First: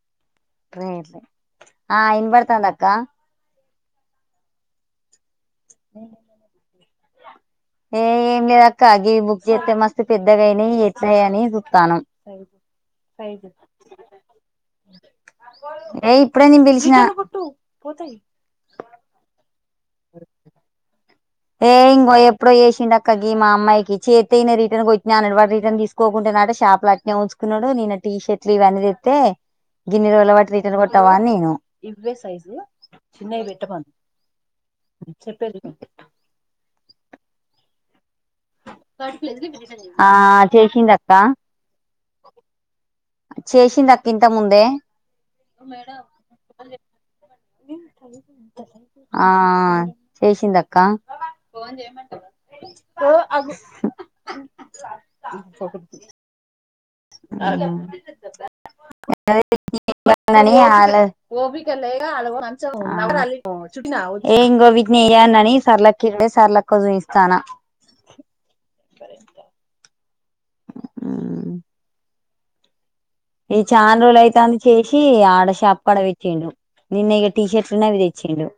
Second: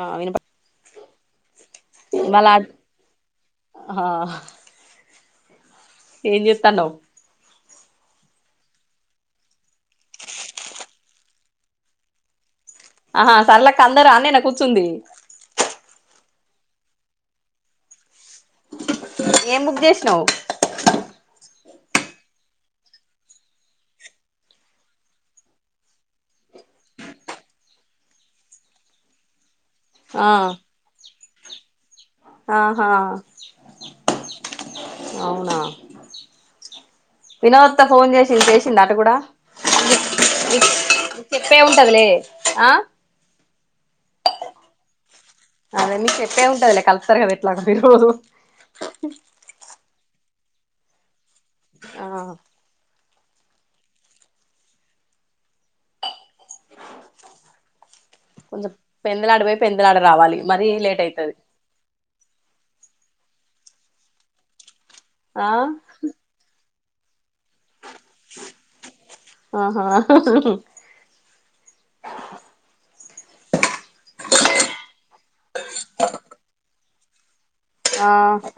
ఆ విన్ ట్రైన్ లే ఆ మళ్ళ వినబడుతుందా అక్క ఆ ఏం చేత్తాండవ్ ఏ ఏం లేదక్కగి బుక్ చేస్తే మస్తు పెద్దగయినయి ఎట్లయి అని చూత్తాను ఆహా సర్లక్క అందరు అన్నే నా కూర్చుంది అప్పుడే నేను పిలిచినా ఏం బుక్ చేసినవ్ ఏ ఇంగో ఎప్పుడో చేసి చిన్నక్కకి మా అమ్మాయికి చేస్తే నేను రిటర్న్ కొట్టినా అన్నడు రిటర్న్ తీసుకోకుండేనట షాప్ లో అట్నే ఉంచుకున్నాడు నిన్న టీషర్ట్లు ఇవన్నీ తేస్తే ఆ గిన్నెరుల పట్టి రిటర్న్ కొట్టావాన్ని ఆ ఇవే సైజు ఆహా చిన్నవి పెట్టమను చెప్పేదివిను వినోద్తో ఫోన్ చేసి చింపేసింది అంట కూడా ఆ చేసిందక్క నికిచెప్పే ఉంటదిలే ఆ చేసింది అక్క ఇంతకు ముందే అదే మీకి చెప్పే ఉంటదలే కలుస్తారు కద అట్లాగ మీరు చేేసింది అక్కా ఫోన్ ఆ చేయమంటారా ఓ ఆగు ఆ కొంచెం పెందలాడపోయి పెందలాడ రావాలి అని మరీ లేట్ అయితది ఏ ఇంగో నీ అన్న ఆ నీ సర్లక్కేఇట్టే సర్లక్కే కొంచం ఇస్తానా ఆహా ఎ చానరోజులు అయితంది చేసి ఆడషాప్ కాడ పెట్టిండు నిన్నే గ టీ షర్ట్స్ను అవి ఆ తెచ్చిండు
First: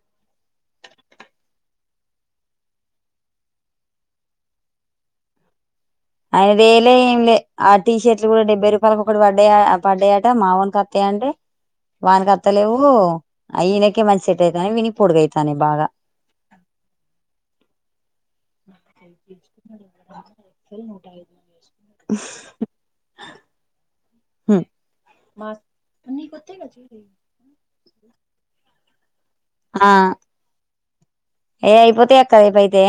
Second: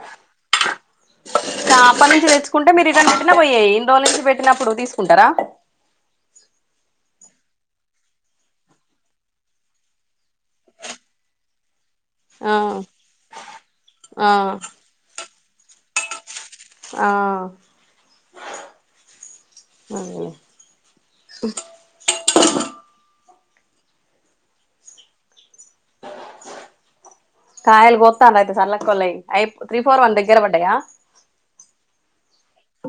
అప్పటి నుంచి తెచ్చుకుంటే మీరు రిటర్న్ పెట్టినా పోయేయి ఇన్ని రోజుల నుంచి పెట్టినప్పుడు తీసుకుంటరా ఐదు వేలే ఏంలే ఆ టీ షర్ట్లు కూడా డెబ్బై రూపాయలకు ఒకటి పడ్డాయా పడ్డాయట మావన్ కోత్తాయంటే వాన్కి అవుతలేవు ఆ ఈయనకే మంచి ఆ సెట్ అయితనయి వీనికి పొడుగై తనే బాగా ఆ అదేలే ఏముంటాయి [unintelligible] హుమ్ కాయలు పోతఅనది సరళ అక్కోలయి ఐ త్రీ ఆ ఫోర్ వన్ దగ్గర పడ్డాయా ఏ అయిపోతాయి అక్క రేపు అయితే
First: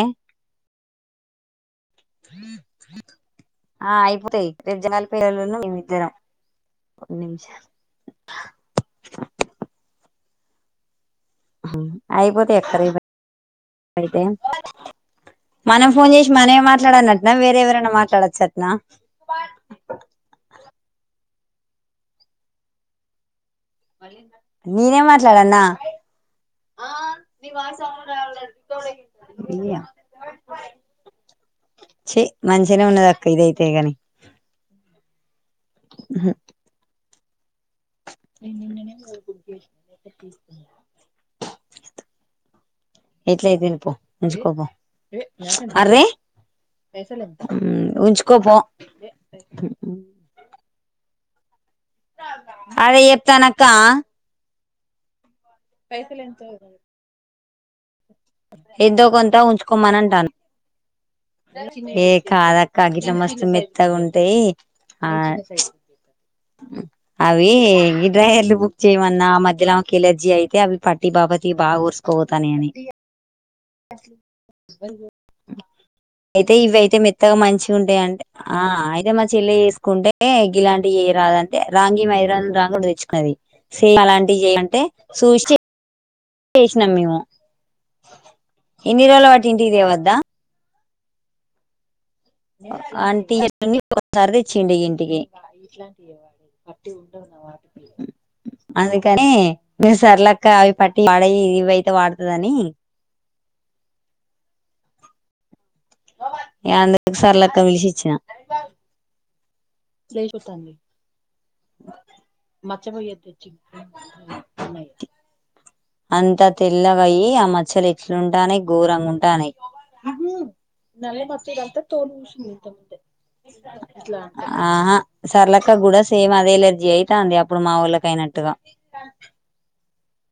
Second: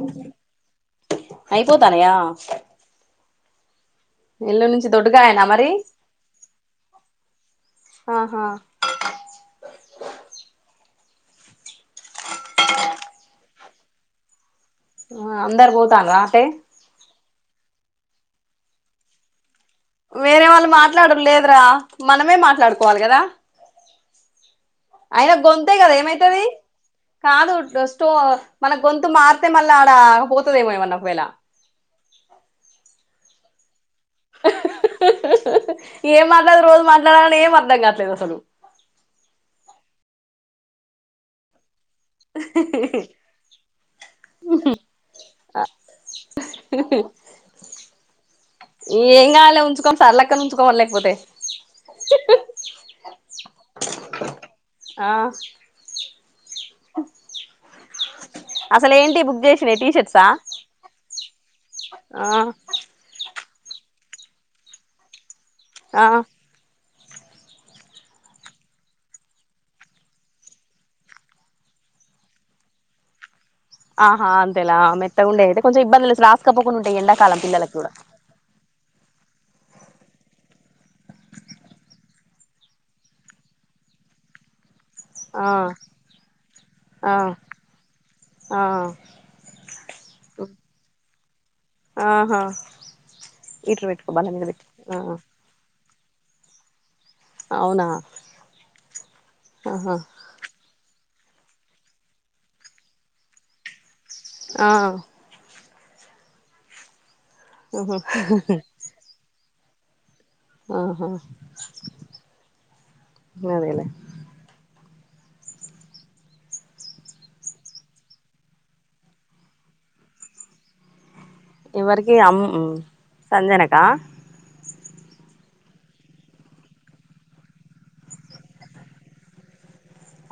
అయిపోతానయా ఆ అయిపోతాయి ఇల్లు రేపు నుంచి జంగాల దొడ్డుగాయేనా పిల్లొలు మరి మేమిద్దరం నిమిషాలు ఆహా అయిపోతే ఎతర అయితే ఆ అందరు మనం ఫోన్ పోతాండ్రా చేసి అటే మనమే మాట్లాడన్నట్న వేరే ఎవరన మళ్ళ మాట్లాడోచనట్నా వేరే వాళ్ళు మాట్లాడరు లేదురా మనమే మాట్లాడుకోవాలి కదా మరింద అయినా గొంతే కదా ఏమైతది. కాదు స్టో మన గొంతు మారితే మళ్ళ ఆడ పోతదేమో ఏమన్న ఒకవేళ హేగాని ఏం మాట్లాడ రోజు మా మాట్లాడే ఏం అర్థ నేను నిన్ననే కదా బుక్ చేసినేది [unintelligible] అ ఎట్ల అయిదిపో ఉంచుకోపో అరే పైసలోదా ఉ ఉంచు ఏం కాలే ఉంచుకో సరళ అక్క నీ ఉంచుకో లేకపోతే అరె తనక ఆ పైసలు ఎంచావు అసలు ఎదో ఏంటి కొంత బుక్ చేసినయి టీ ఉంచుకోమని షర్ట్సా అంటాన ఏ ఆ కాదక్క గిట్ల మస్తు మెత్తగా ఉంటాయి ఆ ఆ అవి ఈ డ్రాయర్లు బుక్ చేయమన్నా ఆ మధ్యలోకి ఎలర్జీ అయితే అవి పట్టి బాపతి బాగా ఊర్సుకోపోతానే అని ఆహా అంతేలా ఆ మెత్తగా ఉండేది అయితే కొంచెం ఇబ్బందులు లే అయితే రాసుకపోకుండా ఇవయితే ఉంటాయి ఎండాకాలం పిల్లలకి కూడా అదే మా చెల్లి వేసుకుంటే గిలాంటి చేయరాదంటే రాంగి మైదరాను రాంగ కూడా తెచ్చుకోయింది సేమ్ అలాంటివి చేయ అంటే ఆ చేసినాం ఆ మేము ఆ ఎన్ని రల వాటి ఇంటిది వద్దా ఆహా అంటె [unintelligible] ఇట్లు పెట్టుకో బల్ల ఒకసారి మీద పెట్టు తెచ్చిండు ఆ ఇంటికి ఎవరికో అవునా అందుకని ఆహా సర్లేక్క అవి ప వాడవి ఇవియితే వాడుతదని ఆ ఏంది సర్లే అక్క పిలిచి ఆహా ఇచ్చిన తుంది ఆహా మచ్చపోయ్య తెచ్చి అదేలే ఉన్నాయి అంతా తెల్లగయి ఆ మచ్చలు ఎట్లుంటానే ఘోరంగా ఉంటాన్నయి నల మత్త అంత తోలి ఎవరికి అమ్ ఉసంత సంజనకా మంతట్లా ఆహా సర్లక్క కూడా సేమ్ అదే ఎలర్జీ అయితా ఉంది అప్పుడు మా వోళ్ళకి అయినట్టుగా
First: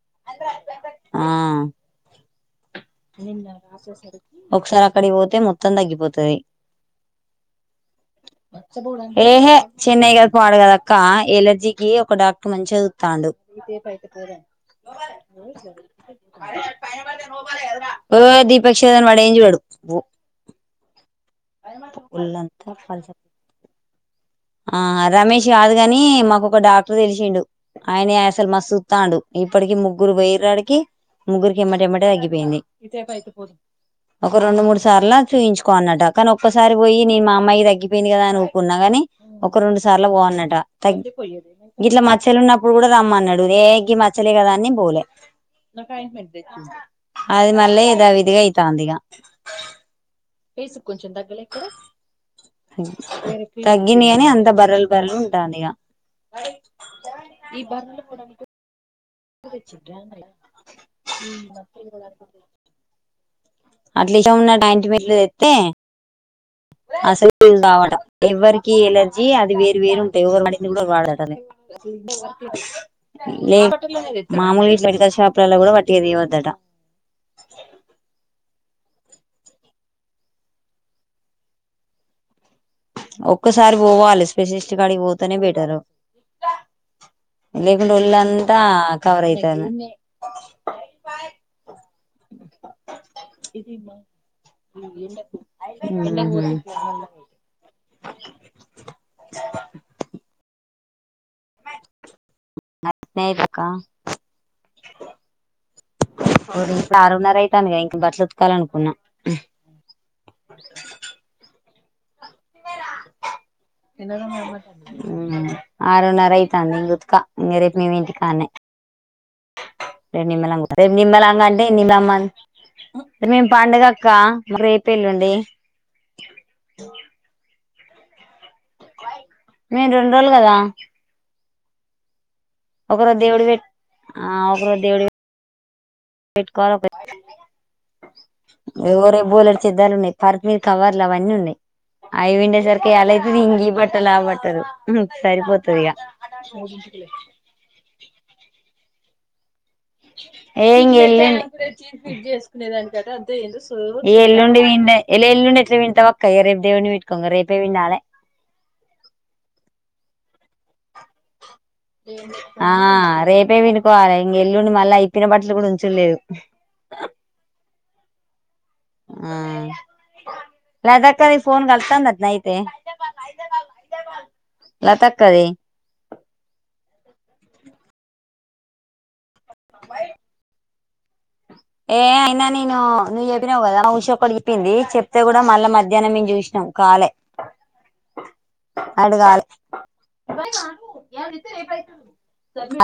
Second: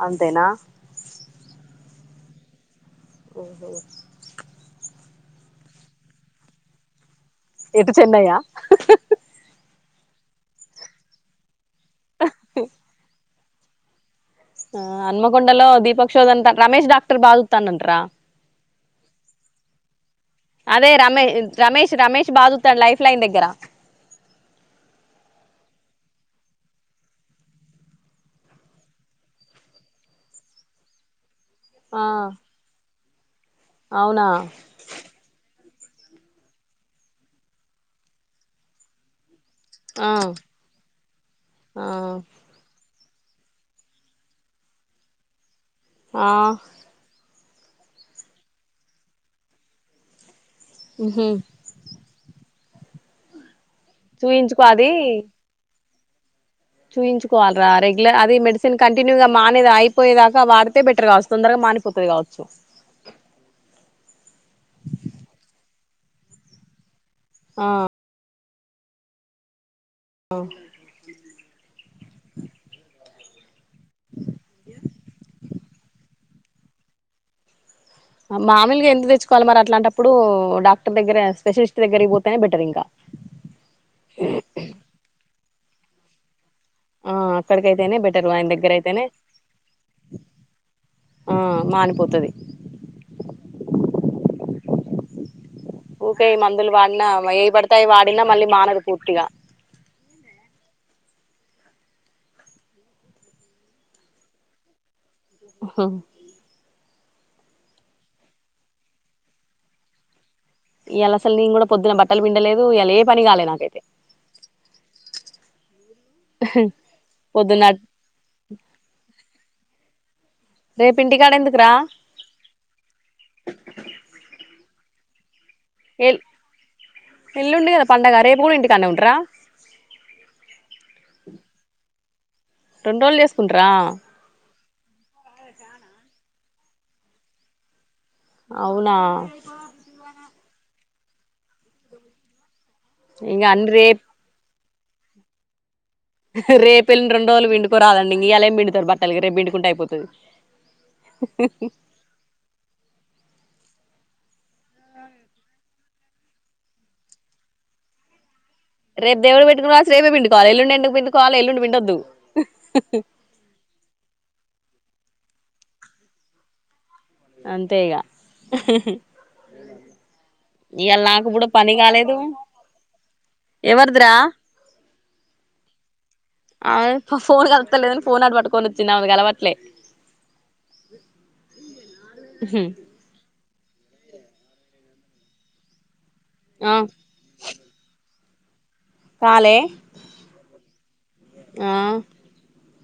అంతేనా ఆ ఒకసారి అక్కడికి పోతే మొత్తం తగ్గిపోతది ఎటు చెన్నై ఆ ఏహే చెన్నై కాదు పాడు కాదు అక్క ఎలర్జీ ఏ ఒక డాక్టర్ మంచి చూత్తాండు ఎంతసేపు అయిత ఆ అనుమకొండలో దీపక్షోద అంత రమేష్ డాక్టర్ బా తనూట్ర ఇన్ఫెక్షన్ అయింది అని వాడేం చూడడు అదే రమే రమేష్ రమేష్ బాగా చూతాడు లైఫ్ లైన్ దగ్గర ఆ రమేష్ కాదు కాని మాకొక డాక్టర్ తెలిసిండు ఆయన అసలు మ సూత్తాండు ఇప్పటికి ముగ్గురు పోయిండ్రు ఆడికి ముగ్గురికి ఎంబట ఆ ఎంబటే తగ్గింది ఇదేపయతు అవునా ఒక రెండు మూడు సార్లా చూయించు కొన్నట కాని ఒక్కసారి పోయి నీ మా అమ్మాయికి తగ్గిపోయింది కదా ఊరుకున్న కాని ఒక రెండు సార్లు ఆ పో అన్నట తగ్గి ఆ ఇట్ల మచ్చలు ఉన్నప్పుడు కూడా రామ్మన్నడు ఏ ఈ మచ్చలే కదా అని పోలే నాకు ఆ ఆయింటిమెంట్ తెచ్చివు అది మళ్ళి ఎదా విదిగా అయితాందిక కేసు కొంచెం ఉహు తగ్గలే ఇక్కడ అ తగ్గింది అని అంత బర్రలు బర్రలు ఉంటాంది ఇగ చూయించుకోవాలరా రెగ్యులర్ అది మెడిసిన్ కంటి కావచ్చు తొందరగా మానిపోతది కావచ్చు అట్ల విషమ్ ఉన్న అయింట్మెంట్ తెస్తే ఆ అసలుండవట ఎవ్వరి ఈ ఎలర్జీ అది వే వేరుంటాయి ఎవరు కూడా వాడటనే లే మామూలు ఇట్లా మెడికల్ షాపులలా కూడా వట్టిగా తేవద్ దటా మామలుగా ఎందు తెచ్చుకోవాలి మరి అలాంటప్పుడు డాక్టర్ దగ్గర స్పెషలిస్ట్ దగ్గర పోతేనే బెటర్ ఇంకా ఒక్కసారి పోవాలి స్పెషలిస్ట్ గాడికి పోతేనే బెటర్ టారు ఆ అక్కడికైతేనే బెటరు ఆయన దగ్గర అయితేనే కవర్ అయితాంది ఆ మానుపోతు ఇదిమా ఎండ అప్పుడు ఊకేయి మందులు వాడినా ఏ పడతాయి వాడినా మళ్ళీ మానదు పూర్తిగా మ స్నేహిపకా హ ఇలా ఆరు నారా అయితాంది కదా ఇంకా బట్టలు ఉతకాలనుకున్న ఎలా సాల్ నిన్ కూడా పొద్దున బ్ మ్ ఆరున్నర అయితంది నేన్ ఉతుక మీరు పొద్దున్న రేప్నేన్ ఇంటికాన్నే రేప్ నిమ్మలంగ ఉంటా రేప్ రేపు ఇంటికాడ నిమ్మలంగా అంటే ఎందుకురా నిమ్రబ్ మేం పండుగక్క మారే రేప్ పేళ్ల్లుండి ఏల్ ఎల్లుండి గదా పండగ రేప్ గుడా ఇంటీ నేన్ రెండు రోజులు కదా ఒక రెండు రోజ్ రోజులు దవుడువే చేసుకుంటరా ఆ ఒకరోజ్ దేవుడువే పెట్కోావాలా పేట్ అవునా ఎవరే బోలేడ్ చిద్దాలున్నాయి కరణ్ మీ కవర్లా అవన్నీ ఉన్నాయి అవి విండేసరికి యాలయితే ఇంగ ఇంగి అన్ని రేప్ బట్టలుఆ బట్టలు హుమ్ సరిపోతాయా రేప్ ఏల్ రెండ్రోజులు పిండుకురాడండి ఇగ్ ఇయలెం పిండుతారు బట్ట తలగ రేప్ పిండుకుంటే అయిపోద్ది ఏం చేయలేను తెలుసు ఎ ఎల్లుండి ఎండే ఏల్ ఎలుండి ఎట్లా తింటావ్ కయ్యే రేప్ దేవున్ని వెట్టుకొం గా రేపే పిండాలే రేప్ దేవుడ్ వెట్టుకోసవాలె రేపే పిండుకోవాల్ ఎల్లుండి ఎందుకు పిండ్ ఆ రేపే బిండుకోవాలె ఇంగ ఎల్లుండి మళ్ళా ఇప్పిన బట్టలు కూడా ఉచ్చుడులేద్ అంతే ఇగ ఆ ఇయాల నాకు లతక్కది కూడా ఫోన్ పని కాలేదు గలుత్తందాటణ అయితే ఎవరిదిరా లతక్కది ప్ ఫోన్ కలుతాలేదని ఫోన్ అటు పట్టుకొని కుచ్చున్న ఆమె కాలవద్ ట్లే ఏ ఐన నేను ని చెప్ చెప్పినావు కదా మా ఉషక్క చెప్పింది చెప్తే కూడా మళ్ళ మధ్య ధ్యానం మేము చూసినాం ఆ కాలే అడగాలె కాలే ఆ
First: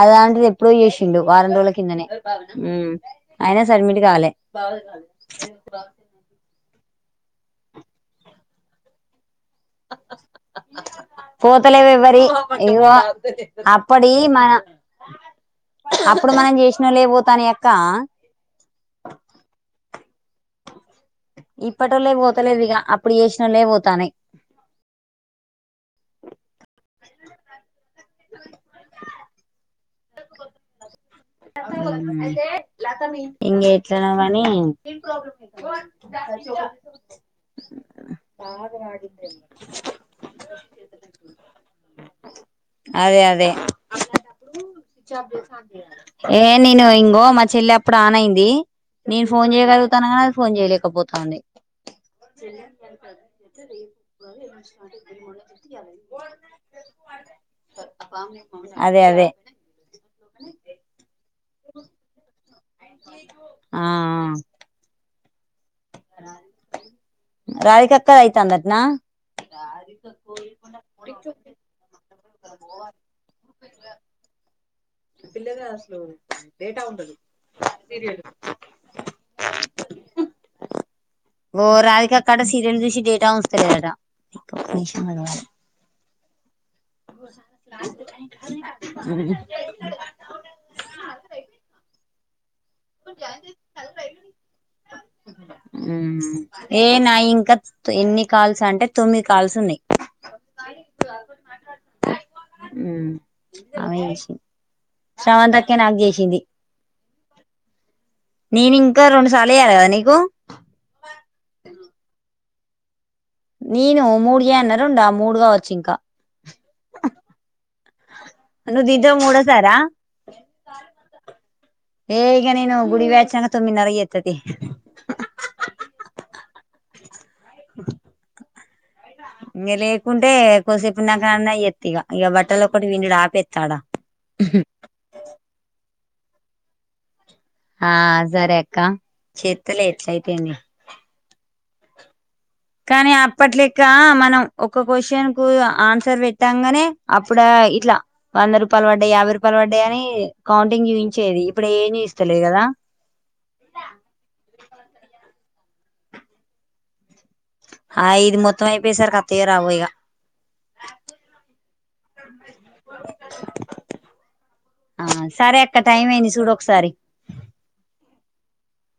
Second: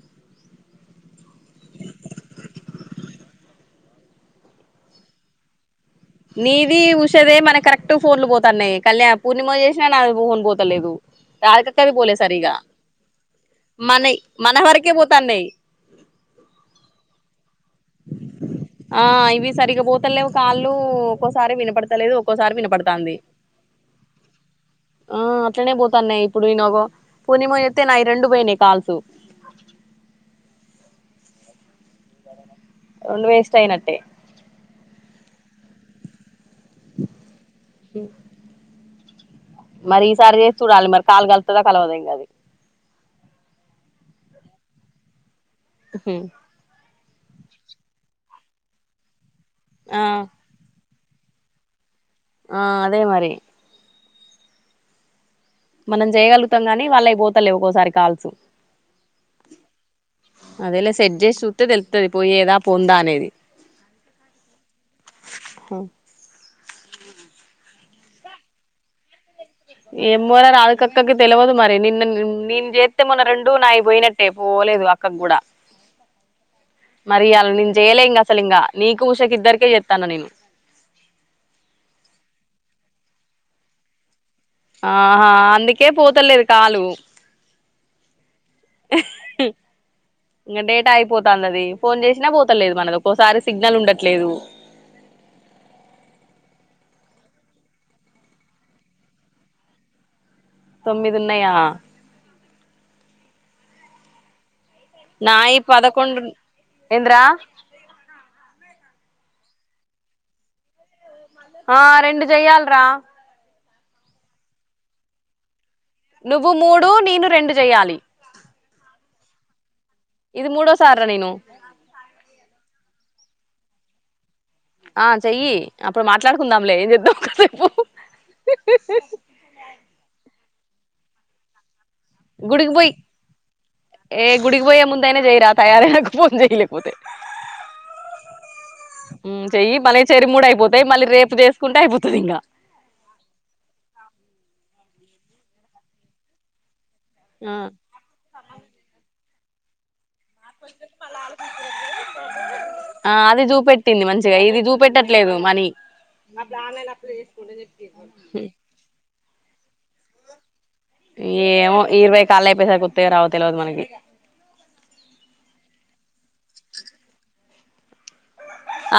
అదాంటిది ఎప్పుడో చేసిండు వారం రోజుల కిందనే అయినా సడ్మిట్ కాలే ఇది ఊష దే మనకి కరెక్ట్ ఫోన్లు పోతన్నాయి కళ్యా పోతలేవ రాధికక్కది పోలే ఎవ్వరి సరిగా ఇగో అప్పడి మనయి మన వరకే పోతాన్నాయి అప్పుడు మనం చేసినోళ్ళవే పోతున్నాయి క్ ఆ ఇవి సరిగా పో పోతలేవ్ కాల్లు ఒక్కోసారి ఇప్పటోళ్ళే వినపడతలేదు ఒక్కోసారి పోతలేదు ఇగ వినపడతాంది అప్పుడు చేసినోళ్ళే పోతానయి ఆ ఇట్నే పోతున్నాయి ఇప్పుడు ఇ నగో పూర్ణిమ ఎత్తే రెండు పోయినాయ్ కాల్సు రెండు వేస్ట్ ఇంగ అయినట్టే ఎట్లనో గానీ ఎ మరి ఈసారి చేసి చూడాలి మరి కాలు కలుతుందా కలవదం కది చబ్బీస్ అది ఏ నేను ఇంగ్ బో మా చెల్లి అప్పుడు ఆన్ అయింది నేను ఫోన్ ఆ చేయగలుగుతానా ఫోన్ చేలేేపో అనీ ఆ అదే మరి చెల్లి [unintelligible] గౌన్ వేయించుకుంటే తెల్లిలా మనం చేయగలుగుతాం గానీ వాళ్ళకి పోతలే ఒక్కోసారి కాల్సు అదే అదే అదేలే సెట్ చేసు వత్తే తేలుతది పోయి ఎద పొందా అనేది ఆ హు రాధికక్కది అయితాందట్నా ఏమోరా రాదికక్కకి తెల్వదు మరి నిన్న నేను చేస్తే మొన్న రెండు నాయి పోయినట్టే పోలేదు అక్కకి కూడా మరి అలా నేను చేయలే ఇంక అసలు ఇంకా నీకు ఉషకిద్దరికే చేస్తాన్నా నేను ఓ రాధికక్క అక్కడ సీరియల్ చూసి డేటా ఉంచట్లేదంట ఆ ఆహా అందుకే పోతు ల్ కాలు ఇంకా డేటా అయిపోతుంది అది ఫోన్ చేసినా పోతు తలేదు మనకు ఒక్కోసారి సిగ్నల్ ఉండట్లేదు ఏ నాయి ఇంకా ఎన్ని కాల్స్ అంటే తొమ్మిది కాల్స్ ఉన్నాయి తొమ్మిది ఉన్నాయా ఉమ్ అవే చేసి నాయి పదకొండు ఏంద్రా నేను ఇంకా రెండు సార్లు వయాలి కదా నీకు ఆ రెండు చెయ్యాలరా నేను మూడుగా రెండా మూడుగా వచ్చా నువ్వు మూడు నేను రెండు చెయాలి జరా ఏకనీ ను గుడిీ వ్యాచ్ చంగా తొమ్మిదిన్నర చేత్తతీ [inaudible] ఆ చెయ్యి అప్పుడు మాట్లాడుకుందాంలే ఏం చేద్దాం కాసేపు ఇగ లేకుంటే కోసేపున్నాక అన్న చేస్తా గుడికి పోయ్ ఏ గుడికి పోయే ముందయినే జేయ్ రా తయారైనంక వద్దు ఫోన్ జై లేక్ పోతే ఆ సరే అక్క చెత్తలే ఎట్లయితే ఏంది వేసుకుంట అయిపోతది ఇంకా కానీ అప్పట్ లెక్క మనం ఒక క్వశ్చన్ న్ ఆన్సర్ పెట్టాంగనే అప్పుడ ఇట్లా వంద రూపాయలు పడ్డాయ్ యాభై రూపా పర్వ డే అని [inaudible] చూయించేది ఇప్పుడు ఏం చూయిస్తలేదు కదా ఆ అది చూపెట్టింది మంచిగా ఇది చూపెట్టట్లేదు మనీ అట్లా ఆన్లైన్ అప్లై చేసి హా ఇది మొత్తం ఐపేసర్క్ అత్తమ్ తీరా పోయిగా [inaudible] ఏమో ఇరవై కాల్ లు అయిపోయసరి ఒత్తయో రావో తెలియదు మనకి ఆ సరే అక్క టైం అయింది చూడు ఒకసారి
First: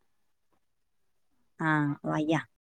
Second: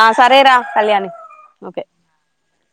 ఆ సరేరా కళ్యాణి ఆ ఓకే వయ్యా